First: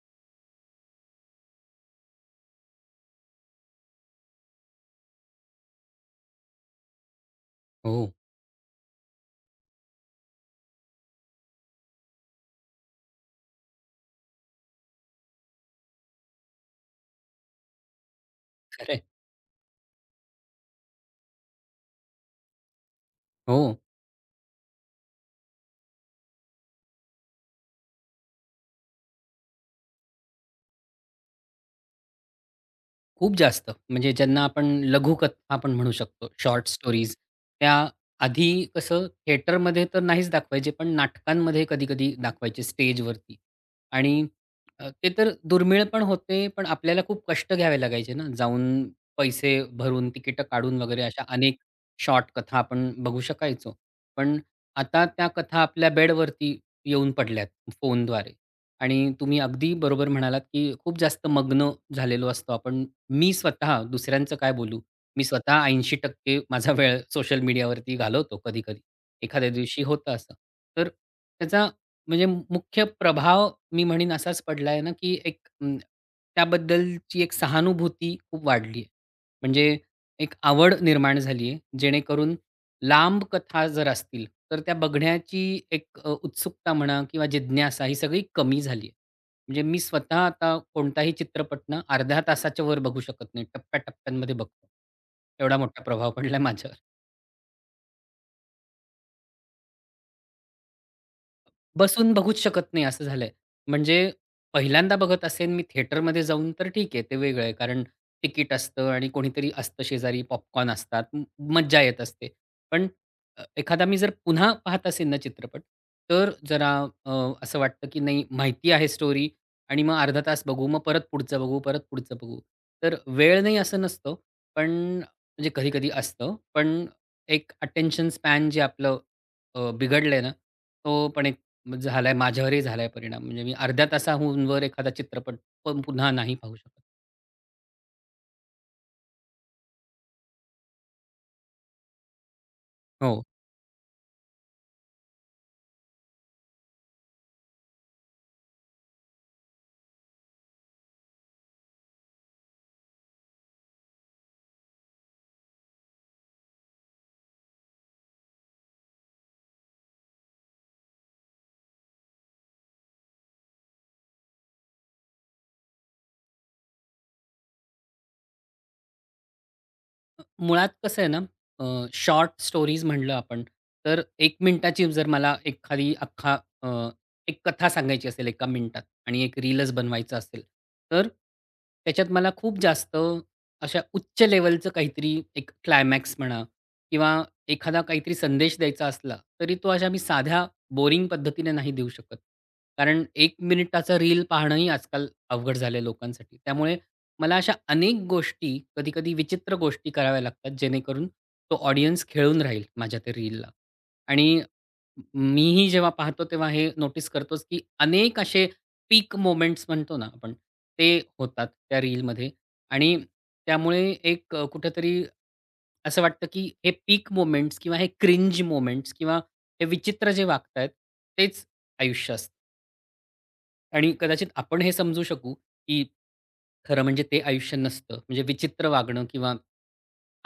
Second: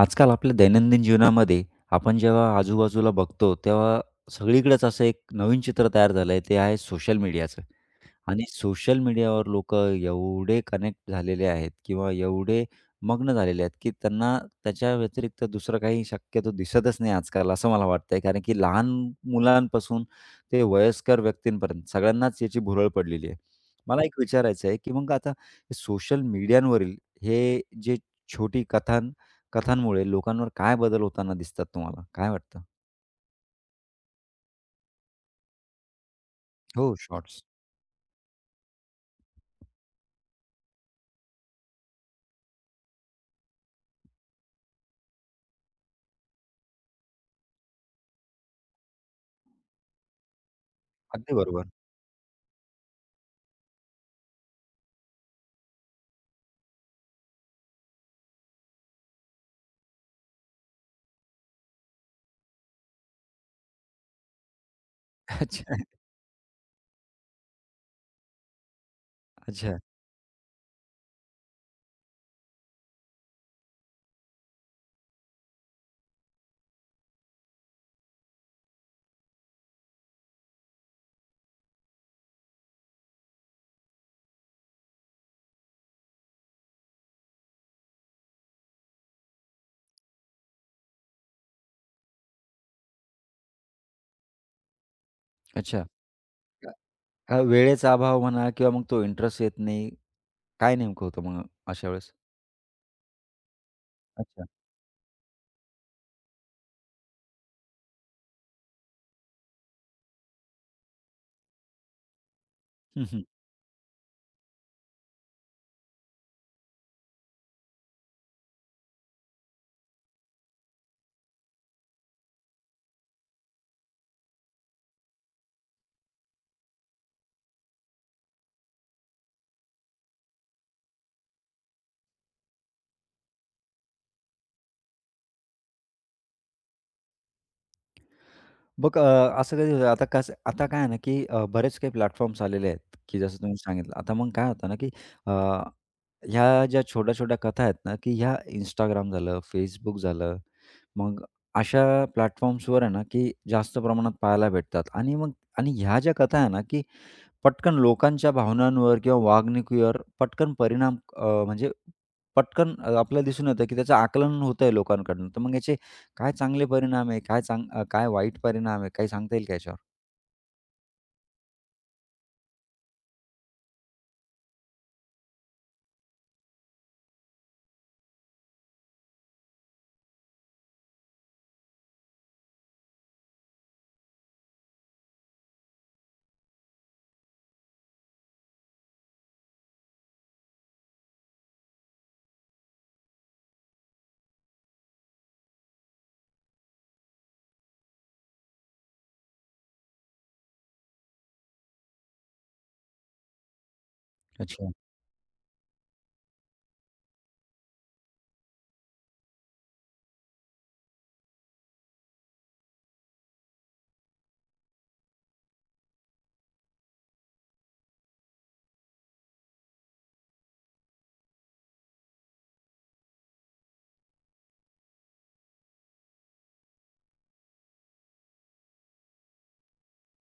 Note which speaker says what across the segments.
Speaker 1: आजकाल आपल्या दैनंदिन जीवनामध्ये आपण जेव्हा आजूबाजूला बघतो, तेव्हा सगळीकडेच असं एक नवीन चित्र तयार झालं ते आहे सोशल मीडियाचं.
Speaker 2: हो,
Speaker 1: आणि सोशल मीडियावर लोकं एवढे कनेक्ट झालेले आहेत किंवा एवढे मग्न झालेले आहेत, की त्यांना त्याच्या व्यतिरिक्त दुसरं काही शक्यतो दिसतच नाही आजकाल, असं मला वाटतंय. कारण की लहान
Speaker 2: खरं
Speaker 1: मुलांपासून ते वयस्कर व्यक्तींपर्यंत सगळ्यांनाच याची भुरळ पडलेली आहे.
Speaker 2: हो.
Speaker 1: मला एक विचारायचं आहे, की मग आता सोशल मीडियावरील हे जे छोटी कथां कथांमुळे लोकांवर काय बदल होताना दिसतात तुम्हाला? काय वाटतं?
Speaker 2: खूप जास्त. म्हणजे ज्यांना आपण लघुकथा पण म्हणू शकतो, शॉर्ट
Speaker 1: हो,
Speaker 2: स्टोरीज.
Speaker 1: शॉर्ट्स.
Speaker 2: त्या आधी कसं थिएटरमध्ये तर नाहीच दाखवायचे, पण नाटकांमध्ये कधी-कधी दाखवायचे स्टेजवरती. आणि ते तर दुर्मिळ पण होते, पण आपल्याला खूप कष्ट घ्यावे लागायचे ना, जाऊन पैसे भरून, तिकीटं काढून वगैरे अशा
Speaker 1: अगदी
Speaker 2: अनेक
Speaker 1: बरोबर.
Speaker 2: शॉर्ट कथा आपण बघू शकायचो. पण आता त्या कथा आपल्या बेडवरती येऊन पडल्यात फोनद्वारे. आणि तुम्ही अगदी बरोबर म्हणालात, की खूप जास्त मग्न झालेलो असतो आपण. मी स्वतः दुसऱ्यांचं काय बोलू? मी स्वतः
Speaker 1: अच्छा,
Speaker 2: 80% माझा वेळ सोशल मीडियावरती घालवतो कधी-कधी. एखाद्या
Speaker 1: अच्छा,
Speaker 2: दिवशी होतं असं. तर त्याचा म्हणजे मुख्य प्रभाव मी म्हणेन असाच पडला आहे ना, की एक त्याबद्दलची एक सहानुभूती खूप वाढली आहे. म्हणजे एक आवड निर्माण झाली आहे, जेणेकरून लांब कथा जर असतील, तर त्या बघण्याची एक उत्सुकता म्हणा किंवा जिज्ञासा ही सगळी कमी झाली. म्हणजे मी स्वतः आता कोणताही चित्रपट ना अर्ध्या तासाच्या वर बघू शकत नाही. टप्प्या-टप्प्यांमध्ये बघतो. एवढा मोठा
Speaker 1: अच्छा.
Speaker 2: प्रभाव पडलाय माझ्या.
Speaker 1: वेळेचा अभाव म्हणा किंवा मग तो इंटरेस्ट येत नाही. काय नेमकं होतं मग अशा वेळेस?
Speaker 2: बसून बघूच शकत नाही असं झालंय. म्हणजे
Speaker 1: अच्छा.
Speaker 2: पहिल्यांदा बघत असेन मी थिएटरमध्ये जाऊन तर ठीक आहे, ते वेगळं आहे. कारण तिकीट असतं आणि कोणीतरी असतं शेजारी, पॉपकॉर्न असतात, मज्जा येत असते. पण
Speaker 1: हं, हं.
Speaker 2: एखादा मी जर पुन्हा पाहत असेन ना चित्रपट, तर जरा अ, असं वाटतं की नाही माहिती आहे स्टोरी. आणि मग अर्धा तास बघू, मग परत पुढचं बघू, परत पुढचं बघू. तर वेळ नाही असं नसतं, पण म्हणजे कधी-कधी असतं. पण एक अटेन्शन स्पॅन जे आपलं बिघडलंय ना, तो पण मग झालाय, माझ्यावरही झालाय परिणाम. म्हणजे मी अर्ध्या तासाहून वर एखादा चित्रपट पण पुन्हा नाही पाहू शकत.
Speaker 1: मग असं कधी होतं आता कसं आता काय आहे ना, की बरेच काही प्लॅटफॉर्म्स आलेले आहेत, की
Speaker 2: हो.
Speaker 1: जसं तुम्ही सांगितलं. आता मग काय होतं ना, की अ, ह्या ज्या छोट्या-छोट्या कथा आहेत ना, की ह्या Instagram झालं, Facebook झालं, मग अशा प्लॅटफॉर्म्सवर आहे ना, की जास्त प्रमाणात पाहायला भेटतात आणि मग आणि ह्या ज्या कथा आहे ना, की पटकन लोकांच्या भावनांवर किंवा वागणुकीवर पटकन परिणाम म्हणजे पटकन आपल्याला दिसून येतं की त्याचं आकलन होत आहे लोकांकडून. तर मग याचे काय चांगले परिणाम आहे? काय वाईट परिणाम आहे? काही सांगता येईल का याच्यावर?
Speaker 2: मुळात कसं आहे ना, शॉर्ट स्टोरीज म्हणलं आपण, तर 1 मिनिटाची जर मला एखादी अख्खा अ, एक कथा सांगायची असेल 1 मिनिटात आणि एक रीलच बनवायचं असेल, तर त्याच्यात मला खूप जास्त अशा उच्च लेव्हलचं काहीतरी एक क्लायमॅक्स म्हणा किंवा एखादा काहीतरी संदेश द्यायचा असला, तरी तो अशा मी साध्या बोरिंग पद्धतीने नाही देऊ शकत. कारण 1 मिनिटाचा रील पाहणंही आजकाल अवघड झालंय लोकांसाठी. त्यामुळे मला अशा अनेक गोष्टी, कधी-कधी विचित्र गोष्टी कराव्या लागतात, जेणेकरून तो ऑडियन्स खेळून राहील माझ्या त्या रीलला. आणि
Speaker 1: अच्छा.
Speaker 2: मीही जेव्हा पाहतो तेव्हा हे नोटीस करतोच, की अनेक असे पीक मोमेंट्स म्हणतो ना आपण, ते होतात त्या रीलमध्ये. आणि त्यामुळे एक कुठेतरी असं वाटतं, की हे पीक मोमेंट्स किंवा हे क्रिंज मोमेंट्स किंवा हे विचित्र जे वागतायत, तेच आयुष्य असतं. आणि कदाचित आपण हे समजू शकू, की खरं म्हणजे ते आयुष्य नसतं. म्हणजे विचित्र वागणं किंवा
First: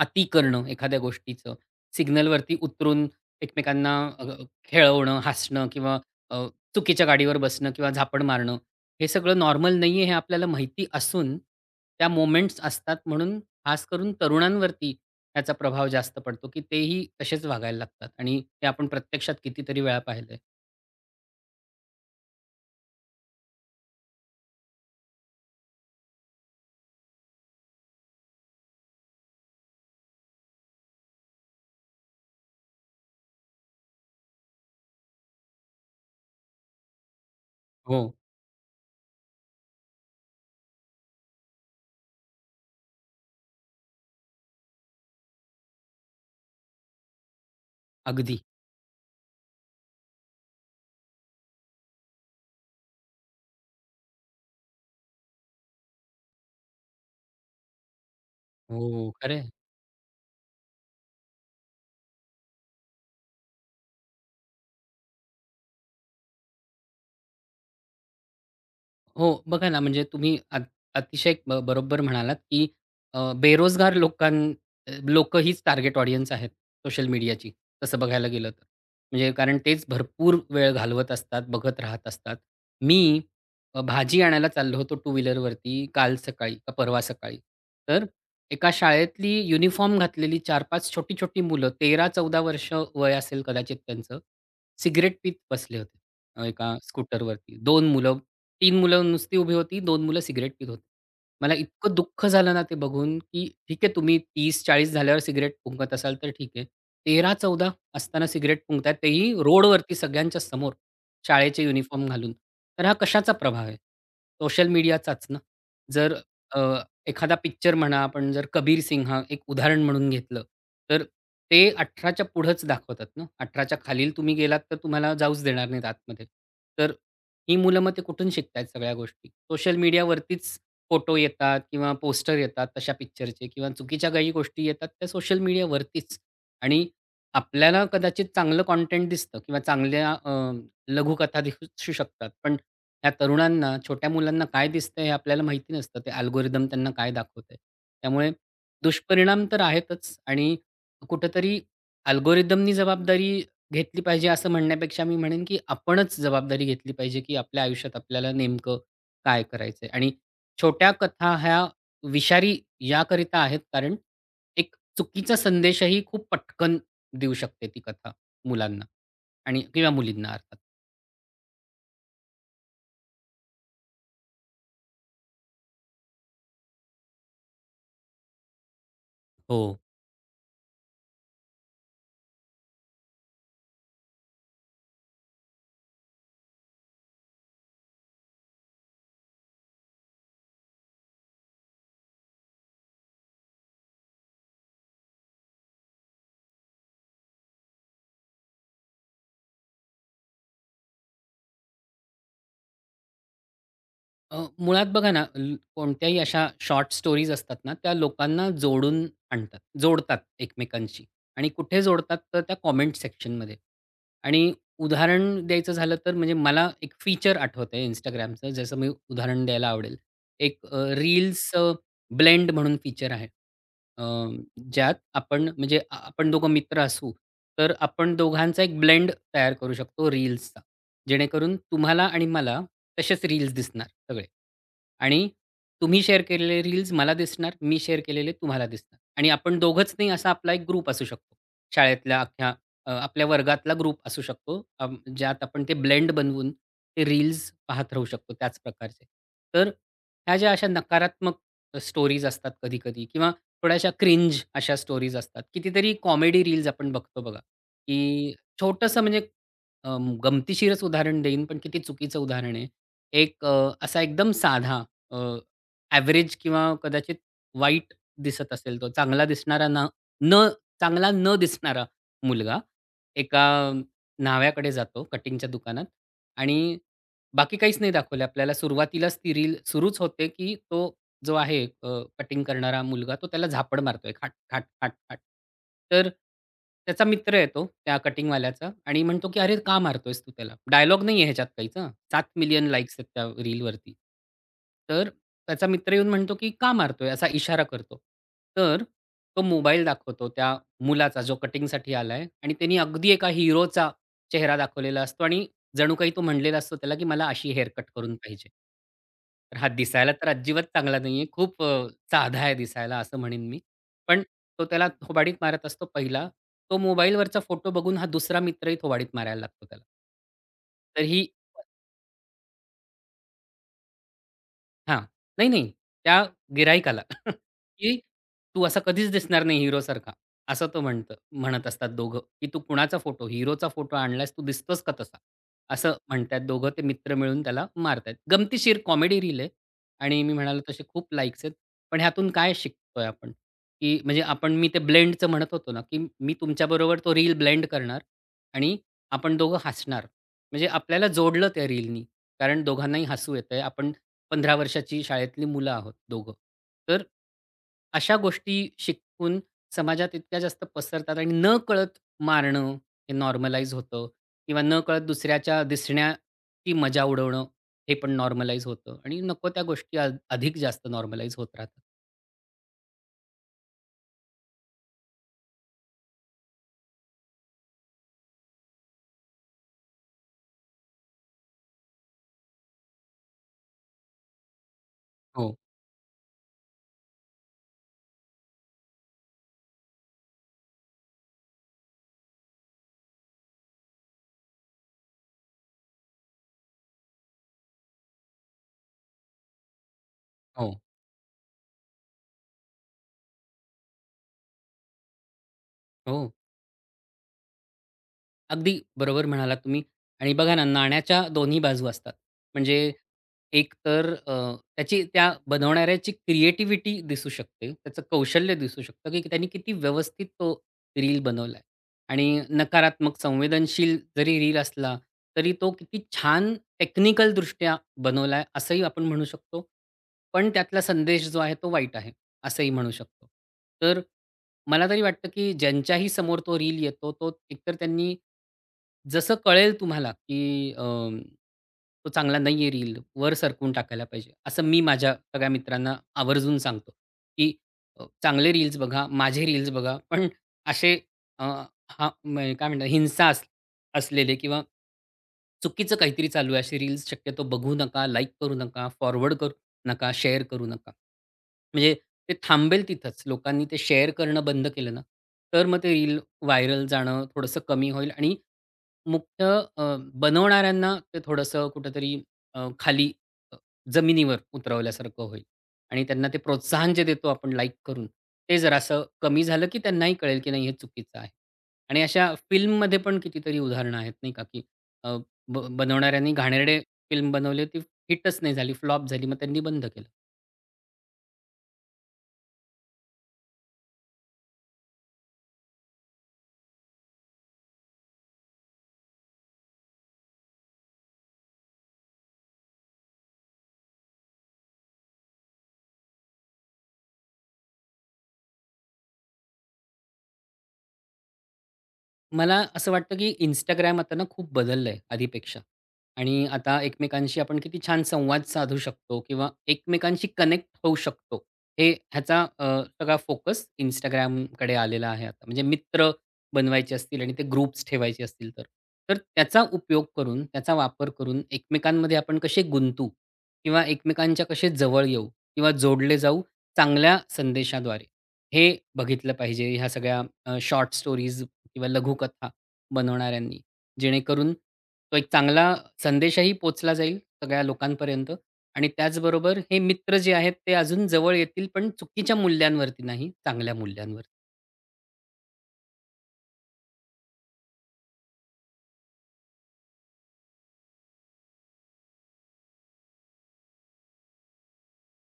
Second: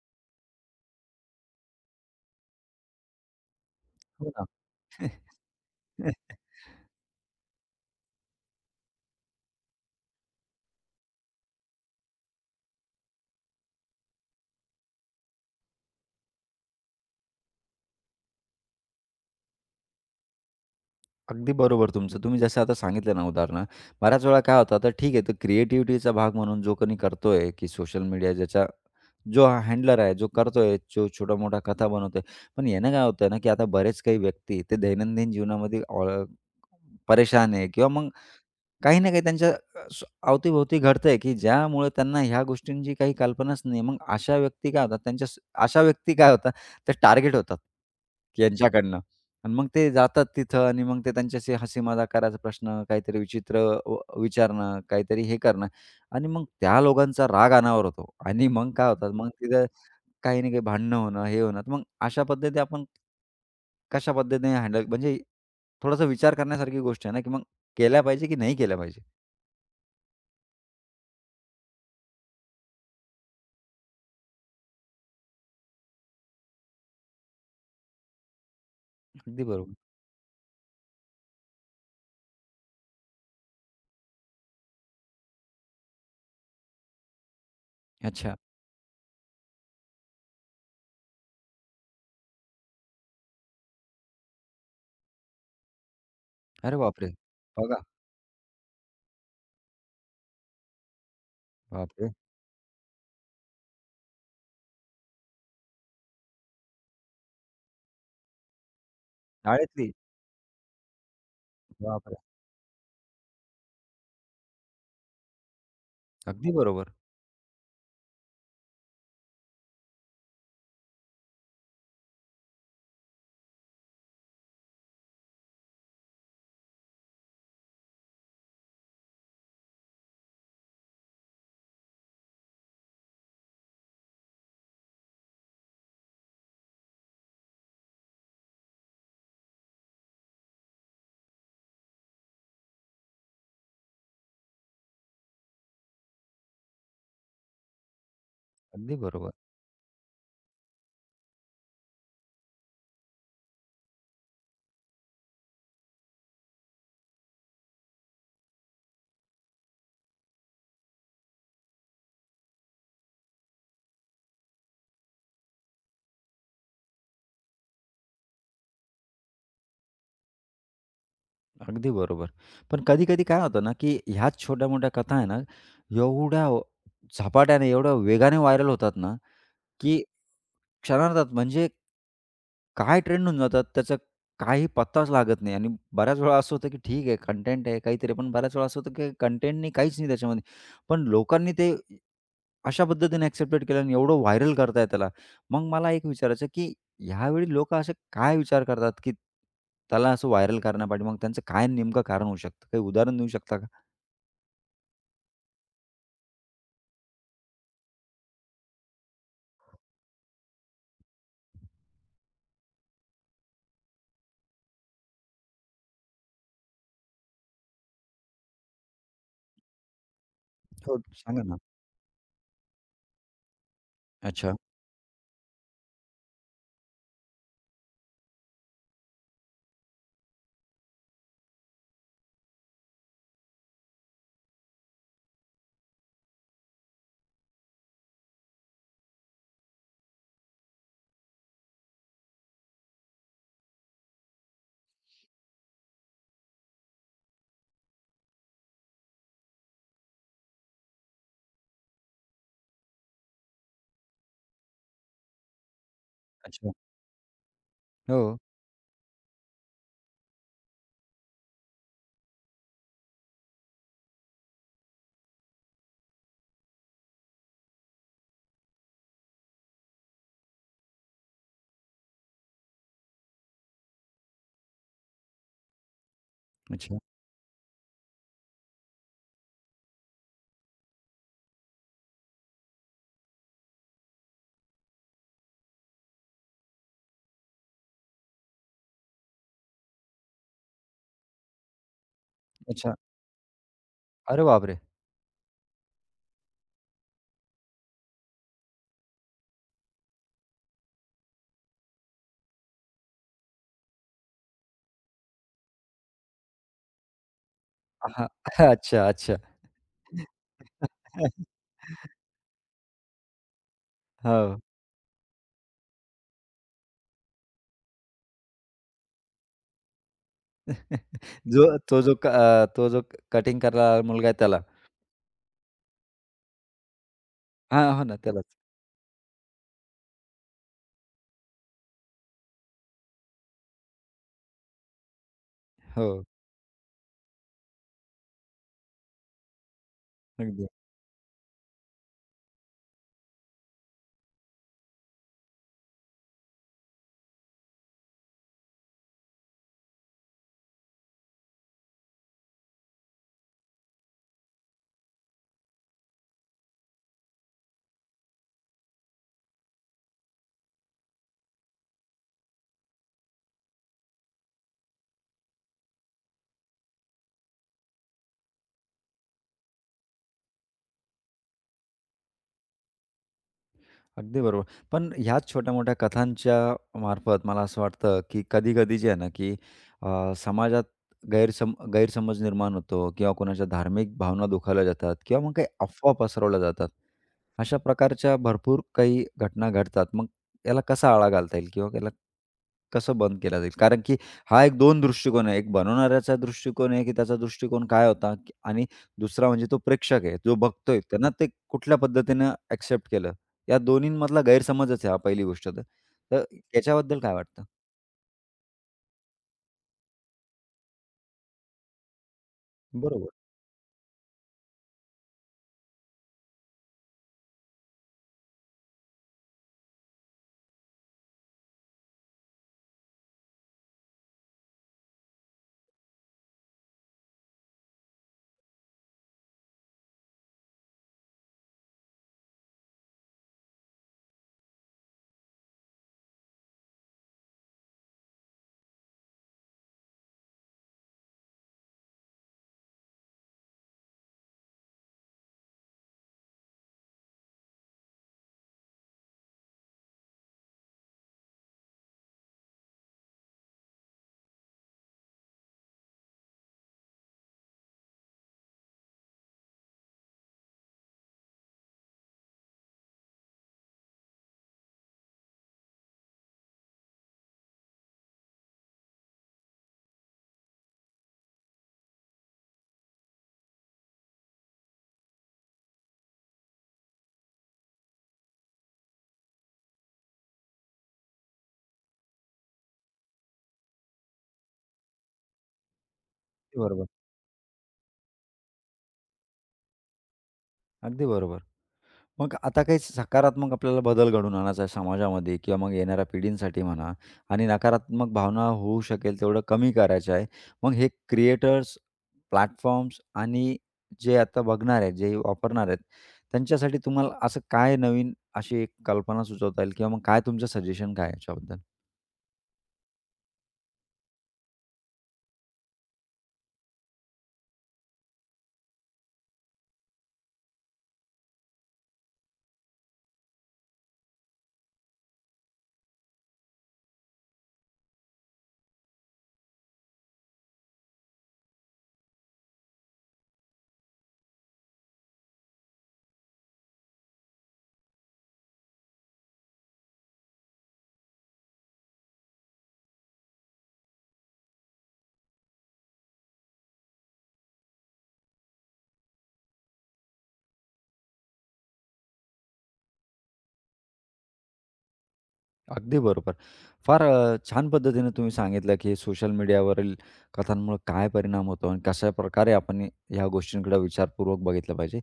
Speaker 2: अति करणं एखाद्या गोष्टीचं, सिग्नलवरती उतरून एकमेकांना
Speaker 1: हो ना.
Speaker 2: खेळवणं, हसणं किंवा अ, चुकीच्या गाडीवर बसणं किंवा झापड मारणं, हे सगळं नॉर्मल नाही आहे, हे आपल्याला माहिती असून, त्या मोमेंट्स असतात म्हणून खास करून तरुणांवरती त्याचा प्रभाव जास्त पडतो, की तेही तसेच वागायला लागतात आणि ते आपण प्रत्यक्षात कितीतरी वेळा पाहिलंय.
Speaker 1: अगदी बरोबर तुमचं. तुम्ही जसं आता सांगितलं ना उदाहरणं, बऱ्याच वेळा काय होतं, आता ठीक आहे, तर क्रिएटिव्हिटीचा भाग म्हणून जो कोणी करतोय, की सोशल मीडिया ज्याचा जो हँडलर आहे, जो करतोय, जो छोटा-मोठा कथा बनवतोय. पण यानं काय होतं ना, की आता बरेच काही व्यक्ती ते दैनंदिन जीवनामध्ये परेशान आहे किंवा
Speaker 2: हो,
Speaker 1: मग काही ना काही त्यांच्या अ, स अवतीभोवती घडतंय, की ज्यामुळे त्यांना ह्या गोष्टींची काही कल्पनाच नाही. मग अशा व्यक्ती काय होतात, त्यांच्या स अशा व्यक्ती काय होतात, ते टार्गेट होतात
Speaker 2: अगदी.
Speaker 1: की यांच्याकडनं. आणि मग ते जातात तिथं आणि मग ते त्यांच्याशी हसी-मजाक करायचा प्रश्न, काहीतरी विचित्र विचारणं, काहीतरी हे करणं आणि मग त्या लोकांचा राग अनावर होतो आणि मग काय
Speaker 2: हो,
Speaker 1: होतात, मग
Speaker 2: खरं
Speaker 1: तिथं काही ना काही भांडणं होणं, हे होणं. तर मग अशा पद्धती आपण कशा पद्धतीने हँडल म्हणजे थोडासा विचार करण्यासारखी गोष्ट आहे ना, की मग केल्या पाहिजे की नाही केल्या पाहिजे.
Speaker 2: हो, बघा ना, म्हणजे तुम्ही अतिशय बरोबर म्हणालात, की बेरोजगार लोकां लोक लोकं हीच टार्गेट ऑडियन्स आहेत सोशल मीडियाची, तसं बघायला गेलं तर. म्हणजे
Speaker 1: अगदी
Speaker 2: कारण
Speaker 1: बरोबर.
Speaker 2: तेच भरपूर वेळ घालवत असतात, बघत राहत असतात. मी भाजी आणायला चाललो होतो टू व्हीलरवरती काल सकाळी का परवा सकाळी. तर
Speaker 1: अच्छा.
Speaker 2: एका शाळेतली युनिफॉर्म घातलेली 4-5 छोटी-छोटी मुलं, 13-14 वर्ष वय असेल कदाचित त्यांचं, सिगारेट पीत बसले होते एका
Speaker 1: अरे बापरे!
Speaker 2: स्कूटरवरती.
Speaker 1: बघा,
Speaker 2: 2 मुलं, तीन मुलं नुसती उभी होती, दोन मुलं सिगारेट पीत होती. मला इतकं
Speaker 1: बापरे!
Speaker 2: दुःख झालं ना ते बघून, की ठीक आहे, तुम्ही 30-40 झाल्यावर सिगारेट फुंकत असाल तर ठीक आहे. 13-14 असताना सिगारेट फुंकताय, तेही
Speaker 1: शाळेतली.
Speaker 2: रोडवरती सगळ्यांच्या समोर, शाळेचे युनिफॉर्म
Speaker 1: बापरे!
Speaker 2: घालून. तर हा कशाचा प्रभाव आहे? सोशल मीडियाचाच ना. जर
Speaker 1: अगदी
Speaker 2: अ,
Speaker 1: बरोबर,
Speaker 2: एखादा पिक्चर म्हणा, आपण जर कबीर सिंह एक उदाहरण म्हणून घेतलं, तर ते 18 पुढंच दाखवतात ना. 18 खालील तुम्ही गेलात तर तुम्हाला जाऊच देणार नाहीत आतमध्ये. तर ही मुलं मग ते कुठून शिकतायत सगळ्या गोष्टी? सोशल मीडियावरतीच. फोटो येतात किंवा पोस्टर येतात तशा पिक्चरचे किंवा चुकीच्या काही गोष्टी येतात त्या सोशल मीडियावरतीच. आणि आपल्याला कदाचित चांगलं कंटेंट दिसतं किंवा चांगल्या लघुकथा दिसू शकतात. पण त्या तरुणांना, छोट्या मुलांना काय दिसतंय हे आपल्याला माहिती नसतं. ते अल्गोरिदम त्यांना काय दाखवतंय. त्यामुळे
Speaker 1: अगदी बरोबर,
Speaker 2: दुष्परिणाम तर आहेतच आणि कुठेतरी अल्गोरिदमनी जबाबदारी घेतली पाहिजे असं म्हणण्यापेक्षा मी म्हणेन, की आपणच जबाबदारी घेतली पाहिजे, की आपल्या आयुष्यात आपल्याला नेमकं काय करायचंय आणि छोट्या कथा ह्या विषारी याकरिता आहेत, कारण एक चुकीचा संदेशही खूप पटकन देऊ शकते ती कथा मुलांना आणि किंवा मुलींना अर्थात.
Speaker 1: अगदी बरोबर. पण कधी-कधी काय होतं ना, की ह्याच छोट्या-मोठ्या कथा आहे ना, एवढ्या झपाट्याने, एवढ्या वेगाने व्हायरल होतात ना,
Speaker 2: हो.
Speaker 1: की क्षणार्धात म्हणजे काय ट्रेंड होऊन जातात, त्याचा काही पत्ताच लागत नाही आणि बऱ्याच वेळा असं होतं, की ठीक आहे, कंटेंट आहे काहीतरी, पण बऱ्याच वेळा असं होतं, की कंटेंट नाही, काहीच नाही त्याच्यामध्ये. पण लोकांनी ते अशा पद्धतीने ॲक्सेप्टेड केलं आणि एवढं व्हायरल करताय त्याला. मग मला एक विचारायचं, की ह्यावेळी लोकं असे काय विचार करतात, की त्याला असं व्हायरल करण्यापाठी मग त्यांचं काय नेमकं कारण होऊ शकतं? काही उदाहरण देऊ शकता का?
Speaker 2: मुळात बघा ना, कोणत्याही अशा शॉर्ट स्टोरीज असतात ना, त्या लोकांना जोडून आणतात, जोडतात एकमेकांशी आणि कुठे जोडतात तर त्या कॉमेंट सेक्शनमध्ये. आणि उदाहरण द्यायचं झालं तर म्हणजे मला एक फीचर आठवतंय Instagramचं, ज्याचं मी उदाहरण द्यायला आवडेल. एक
Speaker 1: हो. सांगा ना.
Speaker 2: ब्लेंड म्हणून फीचर आहे. अ,
Speaker 1: अच्छा,
Speaker 2: ज्यात आपण म्हणजे आपण दोघं मित्र असू, तर आपण दोघांचा एक ब्लेंड तयार करू शकतो रील्सचा. जेणेकरून तुम्हाला आणि मला तसेच रील्स दिसणार सगळे. आणि तुम्ही शेअर केलेले रील्स मला दिसणार, मी शेअर केलेले तुम्हाला दिसणार आणि आपण दोघंच नाही, असा आपला एक ग्रुप असू शकतो. शाळेतल्या अख्ख्या आपल्या वर्गातला ग्रुप असू शकतो. ज्यात आपण ते ब्लेंड बनवून ते रील्स पाहत राहू शकतो त्याच प्रकारचे. तर ह्या ज्या अशा नकारात्मक स्टोरीज असतात कधी-कधी किंवा थोड्याशा क्रिंज अशा स्टोरीज असतात. कितीतरी कॉमेडी रील्स
Speaker 1: अच्छा.
Speaker 2: आपण बघतो बघा,
Speaker 1: हो.
Speaker 2: की छोटंसं म्हणजे गमतीशीरच उदाहरण देईन, पण किती चुकीचं उदाहरण आहे. एक असा एकदम साधा अ, ॲव्हरेज किंवा कदाचित वाईट दिसत असेल तो, चांगला दिसणारा ना, न चांगला न दिसणारा मुलगा एका न्हाव्याकडे जातो कटिंगच्या दुकानात आणि
Speaker 1: अच्छा,
Speaker 2: बाकी काहीच नाही दाखवलं आपल्याला. सुरुवातीलाच ती रील सुरूच होते, की तो जो आहे कटिंग करणारा मुलगा, तो त्याला झापड मारतोय खाट, खाट, खाट, खाट. तर त्याचा मित्र आहे तो, त्या कटिंगवाल्याचा आणि म्हणतो, की "अरे का मारतोयस तू त्याला?" डायलॉग नाही आहे ह्याच्यात काहीच हां. 7 मिलियन
Speaker 1: अच्छा.
Speaker 2: लाइक्स आहेत त्या रीलवरती.
Speaker 1: अरे बापरे! हां.
Speaker 2: तर त्याचा मित्र येऊन म्हणतो, की "का मारतोय?" असा इशारा करतो. तर तो मोबाईल दाखवतो त्या मुलाचा जो कटिंगसाठी आलाय आणि त्यानी अगदी एका हिरोचा चेहरा दाखवलेला असतो आणि जणू काही तो म्हणलेला असतो त्याला, की "मला अशी हेअरकट करून पाहिजे."
Speaker 1: अच्छा, अच्छा.
Speaker 2: तर हा दिसायला तर अजिबात चांगला नाहीये. खूप साधा आहे दिसायला, असं म्हणेन मी. पण
Speaker 1: हो.
Speaker 2: तो त्याला थोबाडीत मारत असतो पहिला. तो मोबाईलवरचा फोटो बघून हा दुसरा मित्रही थोबाडीत मारायला लागतो त्याला. तर ही
Speaker 1: जो तो जो क अ, तो जो कटिंग करायला मुलगा आहे त्याला.
Speaker 2: हां. नाही, नाही. त्या गिराईकाला
Speaker 1: हां,
Speaker 2: की
Speaker 1: हो ना त्यालाच.
Speaker 2: "तू असा कधीच दिसणार नाही हिरोसारखा." असं तो म्हणतो, म्हणत असतात दोघं, की "तू कुणाचा फोटो? हिरोचा फोटो आणलास, तू दिसतोस का तसा?" असं
Speaker 1: हो,
Speaker 2: म्हणतात दोघं. ते मित्र मिळून त्याला मारतायत. गमतीशीर कॉमेडी रील आहे आणि मी म्हणालो
Speaker 1: अगदी.
Speaker 2: तसे खूप लाईक्स आहेत. पण ह्यातून काय शिकतोय आपण? की म्हणजे आपण, मी ते ब्लेंडचं म्हणत होतो ना, की मी तुमच्याबरोबर तो रील ब्लेंड करणार आणि आपण दोघं हसणार. म्हणजे आपल्याला जोडलं त्या रीलनी. कारण दोघांनाही हसू येतंय. आपण 15 वर्षाची शाळेतली मुलं आहोत दोघं. तर अशा गोष्टी शिकून समाजात इतक्या जास्त पसरतात आणि नकळत मारणं हे नॉर्मलाईज होतं किंवा नकळत दुसऱ्याच्या दिसण्याची मजा उडवणं हे पण नॉर्मलाईज होतं आणि नको त्या गोष्टी अधिक जास्त नॉर्मलाईज होत राहतात.
Speaker 1: अगदी बरोबर. पण ह्याच छोट्या-मोठ्या कथांच्या मार्फत मला असं वाटतं, की कधी-कधी जे आहे ना, की समाजात गैरसमज निर्माण होतो किंवा कोणाच्या धार्मिक भावना दुखावल्या जातात किंवा मग
Speaker 2: हो,
Speaker 1: काही अफवा पसरवल्या जातात. अशा प्रकारच्या भरपूर काही घटना घडतात. मग याला कसा आळा घालता येईल किंवा याला कसं बंद केला जाईल? कारण की हा एक 2 दृष्टिकोन आहे. एक बनवणाऱ्याचा दृष्टिकोन आहे, की त्याचा दृष्टिकोन काय होता की- आणि दुसरा म्हणजे तो प्रेक्षक आहे. जो
Speaker 2: हो.
Speaker 1: बघतोय त्यांना ते कुठल्या पद्धतीनं एक्सेप्ट केलं? या दोन्हींमधला गैरसमजच आहे हा पहिली गोष्ट तर.
Speaker 2: हो.
Speaker 1: तर याच्याबद्दल काय वाटतं?
Speaker 2: अगदी बरोबर म्हणालात तुम्ही आणि बघा ना, नाण्याच्या दोन्ही बाजू असतात. म्हणजे
Speaker 1: बरोबर.
Speaker 2: एक तर त्याची त्या बनवणाऱ्याची क्रिएटिव्हिटी दिसू शकते. त्याचं कौशल्य दिसू शकतं, की त्यांनी किती व्यवस्थित तो रील बनवलाय आणि नकारात्मक संवेदनशील जरी रील असला, तरी तो किती छान टेक्निकलदृष्ट्या बनवलाय असंही आपण म्हणू शकतो. पण त्यातला संदेश जो आहे तो वाईट आहे, असंही म्हणू शकतो. तर मला तरी वाटतं, की ज्यांच्याही समोर तो रील येतो, तो एकतर त्यांनी जसं कळेल तुम्हाला, की तो चांगला नाही आहे रील, वर सरकवून टाकायला पाहिजे. असं मी माझ्या सगळ्या मित्रांना आवर्जून सांगतो, की चांगले रील्स बघा, माझे रील्स बघा. पण असे अ, हां, म्हणजे काय म्हणतात, हिंसा असलेले किंवा चुकीचं काहीतरी चालू आहे, असे रील्स शक्यतो बघू नका, लाइक करू नका, फॉरवर्ड नका, शेअर करू नका. म्हणजे ते थांबेल तिथंच. लोकांनी ते शेअर करणं बंद केलं ना, तर मग ते रील व्हायरल जाणं थोडंसं कमी होईल आणि मुख्य अ, बनवणाऱ्यांना ते थोडंसं कुठेतरी खाली अ, जमिनीवर उतरवल्यासारखं होईल आणि त्यांना ते प्रोत्साहन जे देतो आपण लाईक करून, ते जरासं कमी झालं, की त्यांनाही कळेल, की नाही हे चुकीचं आहे. आणि अशा फिल्ममध्ये पण कितीतरी उदाहरणं आहेत नाही का, की अ, बनवणाऱ्यांनी घाणेरडे
Speaker 1: अगदी बरोबर.
Speaker 2: फिल्म बनवली, ती हिटच नाही झाली, फ्लॉप झाली, मग त्यांनी बंद केलं.
Speaker 1: अगदी बरोबर. मग आता काही सकारात्मक आपल्याला बदल घडवून आणायचा आहे समाजामध्ये किंवा मग येणाऱ्या पिढींसाठी म्हणा आणि नकारात्मक भावना होऊ शकेल तेवढं कमी करायचं आहे. मग हे क्रिएटर्स, प्लॅटफॉर्म्स आणि जे आता बघणार आहेत, जे वापरणार आहेत, त्यांच्यासाठी तुम्हाला असं काय नवीन अशी एक कल्पना सुचवता येईल किंवा मग काय तुमचं सजेशन काय आहे याच्याबद्दल?
Speaker 2: मला असं वाटतं, की इंस्टाग्राम आता ना खूप बदललंय आधीपेक्षा आणि आता एकमेकांशी आपण किती छान संवाद साधू शकतो किंवा एकमेकांशी कनेक्ट होऊ शकतो. हे ह्याचा सगळा फोकस Instagramकडे आलेला आहे आता. म्हणजे मित्र बनवायचे असतील आणि ते ग्रुप्स ठेवायचे असतील तर. तर त्याचा उपयोग करून, त्याचा वापर करून एकमेकांमध्ये आपण कसे गुंतू किंवा एकमेकांच्या कसे जवळ येऊ किंवा जोडले जाऊ चांगल्या संदेशाद्वारे, हे बघितलं पाहिजे. ह्या सगळ्या शॉर्ट स्टोरीज किंवा लघुकथा बनवणाऱ्यांनी. जेणेकरून तो एक चांगला संदेशही पोहोचला जाईल सगळ्या लोकांपर्यंत आणि त्याचबरोबर हे मित्र जे आहेत ते अजून जवळ येतील, पण चुकीच्या मूल्यांवरती नाही, चांगल्या मूल्यांवर.
Speaker 1: अगदी बरोबर. फार छान पद्धतीने तुम्ही सांगितलं, की सोशल मीडियावरील कथांमुळे काय परिणाम होतो आणि कशाप्रकारे आपण ह्या गोष्टींकडे विचारपूर्वक बघितलं पाहिजे.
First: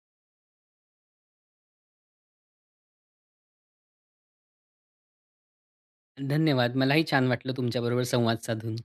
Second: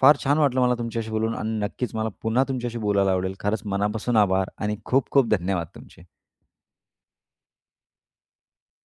Speaker 1: फार छान वाटलं मला तुमच्याशी बोलून आणि नक्कीच मला पुन्हा तुमच्याशी बोलायला आवडेल. खरंच मनापासून आभार आणि खूप खूप धन्यवाद तुमचे.
Speaker 2: धन्यवाद. मलाही छान वाटलं तुमच्याबरोबर संवाद साधून.